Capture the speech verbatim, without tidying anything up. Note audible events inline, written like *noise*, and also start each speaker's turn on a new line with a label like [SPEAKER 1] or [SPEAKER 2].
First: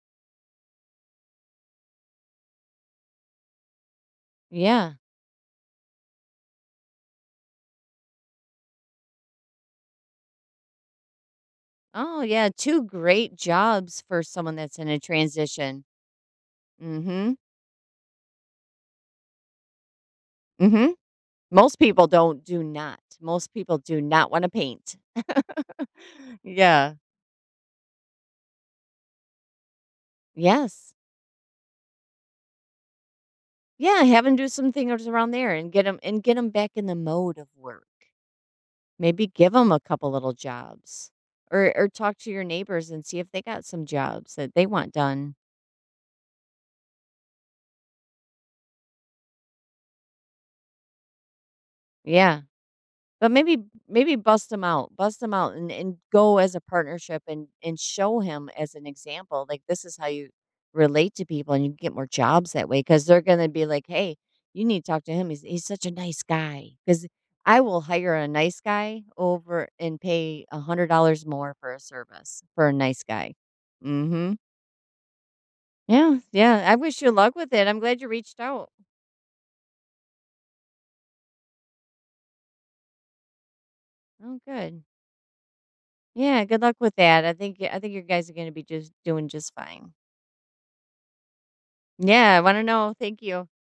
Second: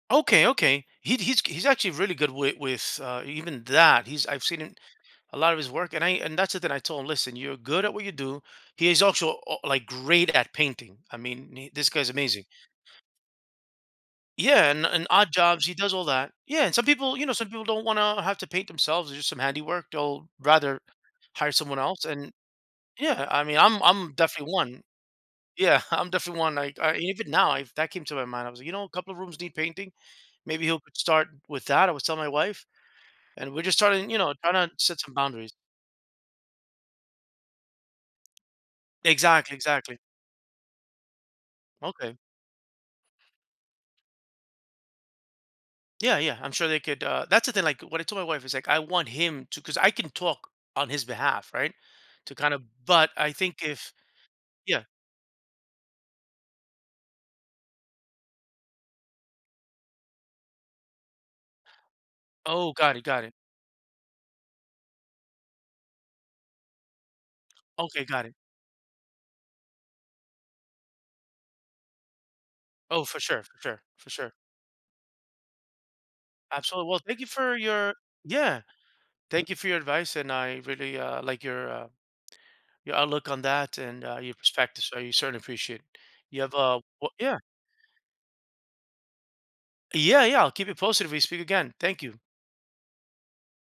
[SPEAKER 1] Okay, okay. He he's he's actually really good with with, uh, even that. He's I've seen
[SPEAKER 2] Yeah.
[SPEAKER 1] a lot of his work, and I and that's the thing that I told him, "Listen, you're good at what you do." He is also, uh, uh, like, great at painting. I mean, this guy's
[SPEAKER 2] Oh,
[SPEAKER 1] amazing.
[SPEAKER 2] yeah. two great jobs for someone
[SPEAKER 1] Yeah,
[SPEAKER 2] that's
[SPEAKER 1] and
[SPEAKER 2] in a
[SPEAKER 1] and odd jobs, he
[SPEAKER 2] transition.
[SPEAKER 1] does all that. Yeah, and some people, you know
[SPEAKER 2] Mhm.
[SPEAKER 1] some people don't wanna have to paint themselves or do some handiwork. They'll rather
[SPEAKER 2] Mhm,
[SPEAKER 1] hire
[SPEAKER 2] most
[SPEAKER 1] someone else,
[SPEAKER 2] people
[SPEAKER 1] and
[SPEAKER 2] don't do not.
[SPEAKER 1] yeah, I
[SPEAKER 2] Most
[SPEAKER 1] mean,
[SPEAKER 2] people
[SPEAKER 1] I'm
[SPEAKER 2] do
[SPEAKER 1] I'm
[SPEAKER 2] not wanna
[SPEAKER 1] definitely one.
[SPEAKER 2] paint.
[SPEAKER 1] Yeah.
[SPEAKER 2] *chuckles*
[SPEAKER 1] I'm definitely one. Like,
[SPEAKER 2] Yeah.
[SPEAKER 1] even now, if that came to my mind, I was, you know, a couple of rooms need painting. Maybe he'll
[SPEAKER 2] Yes.
[SPEAKER 1] start with that, I was telling my wife. And we're just
[SPEAKER 2] Yeah,
[SPEAKER 1] starting, you
[SPEAKER 2] have
[SPEAKER 1] know,
[SPEAKER 2] him do
[SPEAKER 1] trying to
[SPEAKER 2] some
[SPEAKER 1] set
[SPEAKER 2] things
[SPEAKER 1] some
[SPEAKER 2] around
[SPEAKER 1] boundaries.
[SPEAKER 2] there and get him and get him back in the mode of work. Maybe give
[SPEAKER 1] Exactly.
[SPEAKER 2] him a
[SPEAKER 1] Exactly.
[SPEAKER 2] couple little jobs or or
[SPEAKER 1] Okay.
[SPEAKER 2] talk to your neighbors and see if they got some jobs that they want done.
[SPEAKER 1] Yeah, yeah, I'm sure they could, uh that's the thing, like what I told my wife is, like, I want him to 'cause I can talk on his behalf, right, to
[SPEAKER 2] Yeah.
[SPEAKER 1] kinda but
[SPEAKER 2] But
[SPEAKER 1] I
[SPEAKER 2] maybe
[SPEAKER 1] think if
[SPEAKER 2] maybe bust him
[SPEAKER 1] Yeah.
[SPEAKER 2] out bust him out and and go as a partnership and and show him as an example. Like, this is how you relate to people and you get more jobs that
[SPEAKER 1] Oh,
[SPEAKER 2] way
[SPEAKER 1] got it,
[SPEAKER 2] 'cause they're
[SPEAKER 1] got it.
[SPEAKER 2] gonna be like, "Hey, you need to talk to him. He's he's such a nice guy 'cause I will
[SPEAKER 1] Okay,
[SPEAKER 2] hire
[SPEAKER 1] got
[SPEAKER 2] a
[SPEAKER 1] it.
[SPEAKER 2] nice guy over and pay a hundred dollars more for a service for a nice
[SPEAKER 1] Oh, for
[SPEAKER 2] guy,
[SPEAKER 1] sure, for sure, for sure.
[SPEAKER 2] mhm. Yeah, yeah. I
[SPEAKER 1] Absolutely. Well,
[SPEAKER 2] wish you
[SPEAKER 1] thank you
[SPEAKER 2] luck with
[SPEAKER 1] for
[SPEAKER 2] it. I'm
[SPEAKER 1] your
[SPEAKER 2] glad you reached
[SPEAKER 1] Yeah.
[SPEAKER 2] out.
[SPEAKER 1] Thank you for your advice, and I really, uh, like your, uh your outlook on that and, uh, your
[SPEAKER 2] Oh, good.
[SPEAKER 1] perspectives, so, certainly appreciate it. You
[SPEAKER 2] Yeah,
[SPEAKER 1] have
[SPEAKER 2] good luck
[SPEAKER 1] a
[SPEAKER 2] with
[SPEAKER 1] wo
[SPEAKER 2] that. I
[SPEAKER 1] Yeah.
[SPEAKER 2] think I think you guys are gonna be just doing just fine.
[SPEAKER 1] Yeah, yeah, I'll keep you posted if we speak again. Thank you.
[SPEAKER 2] Yeah, I wanna know. Thank you.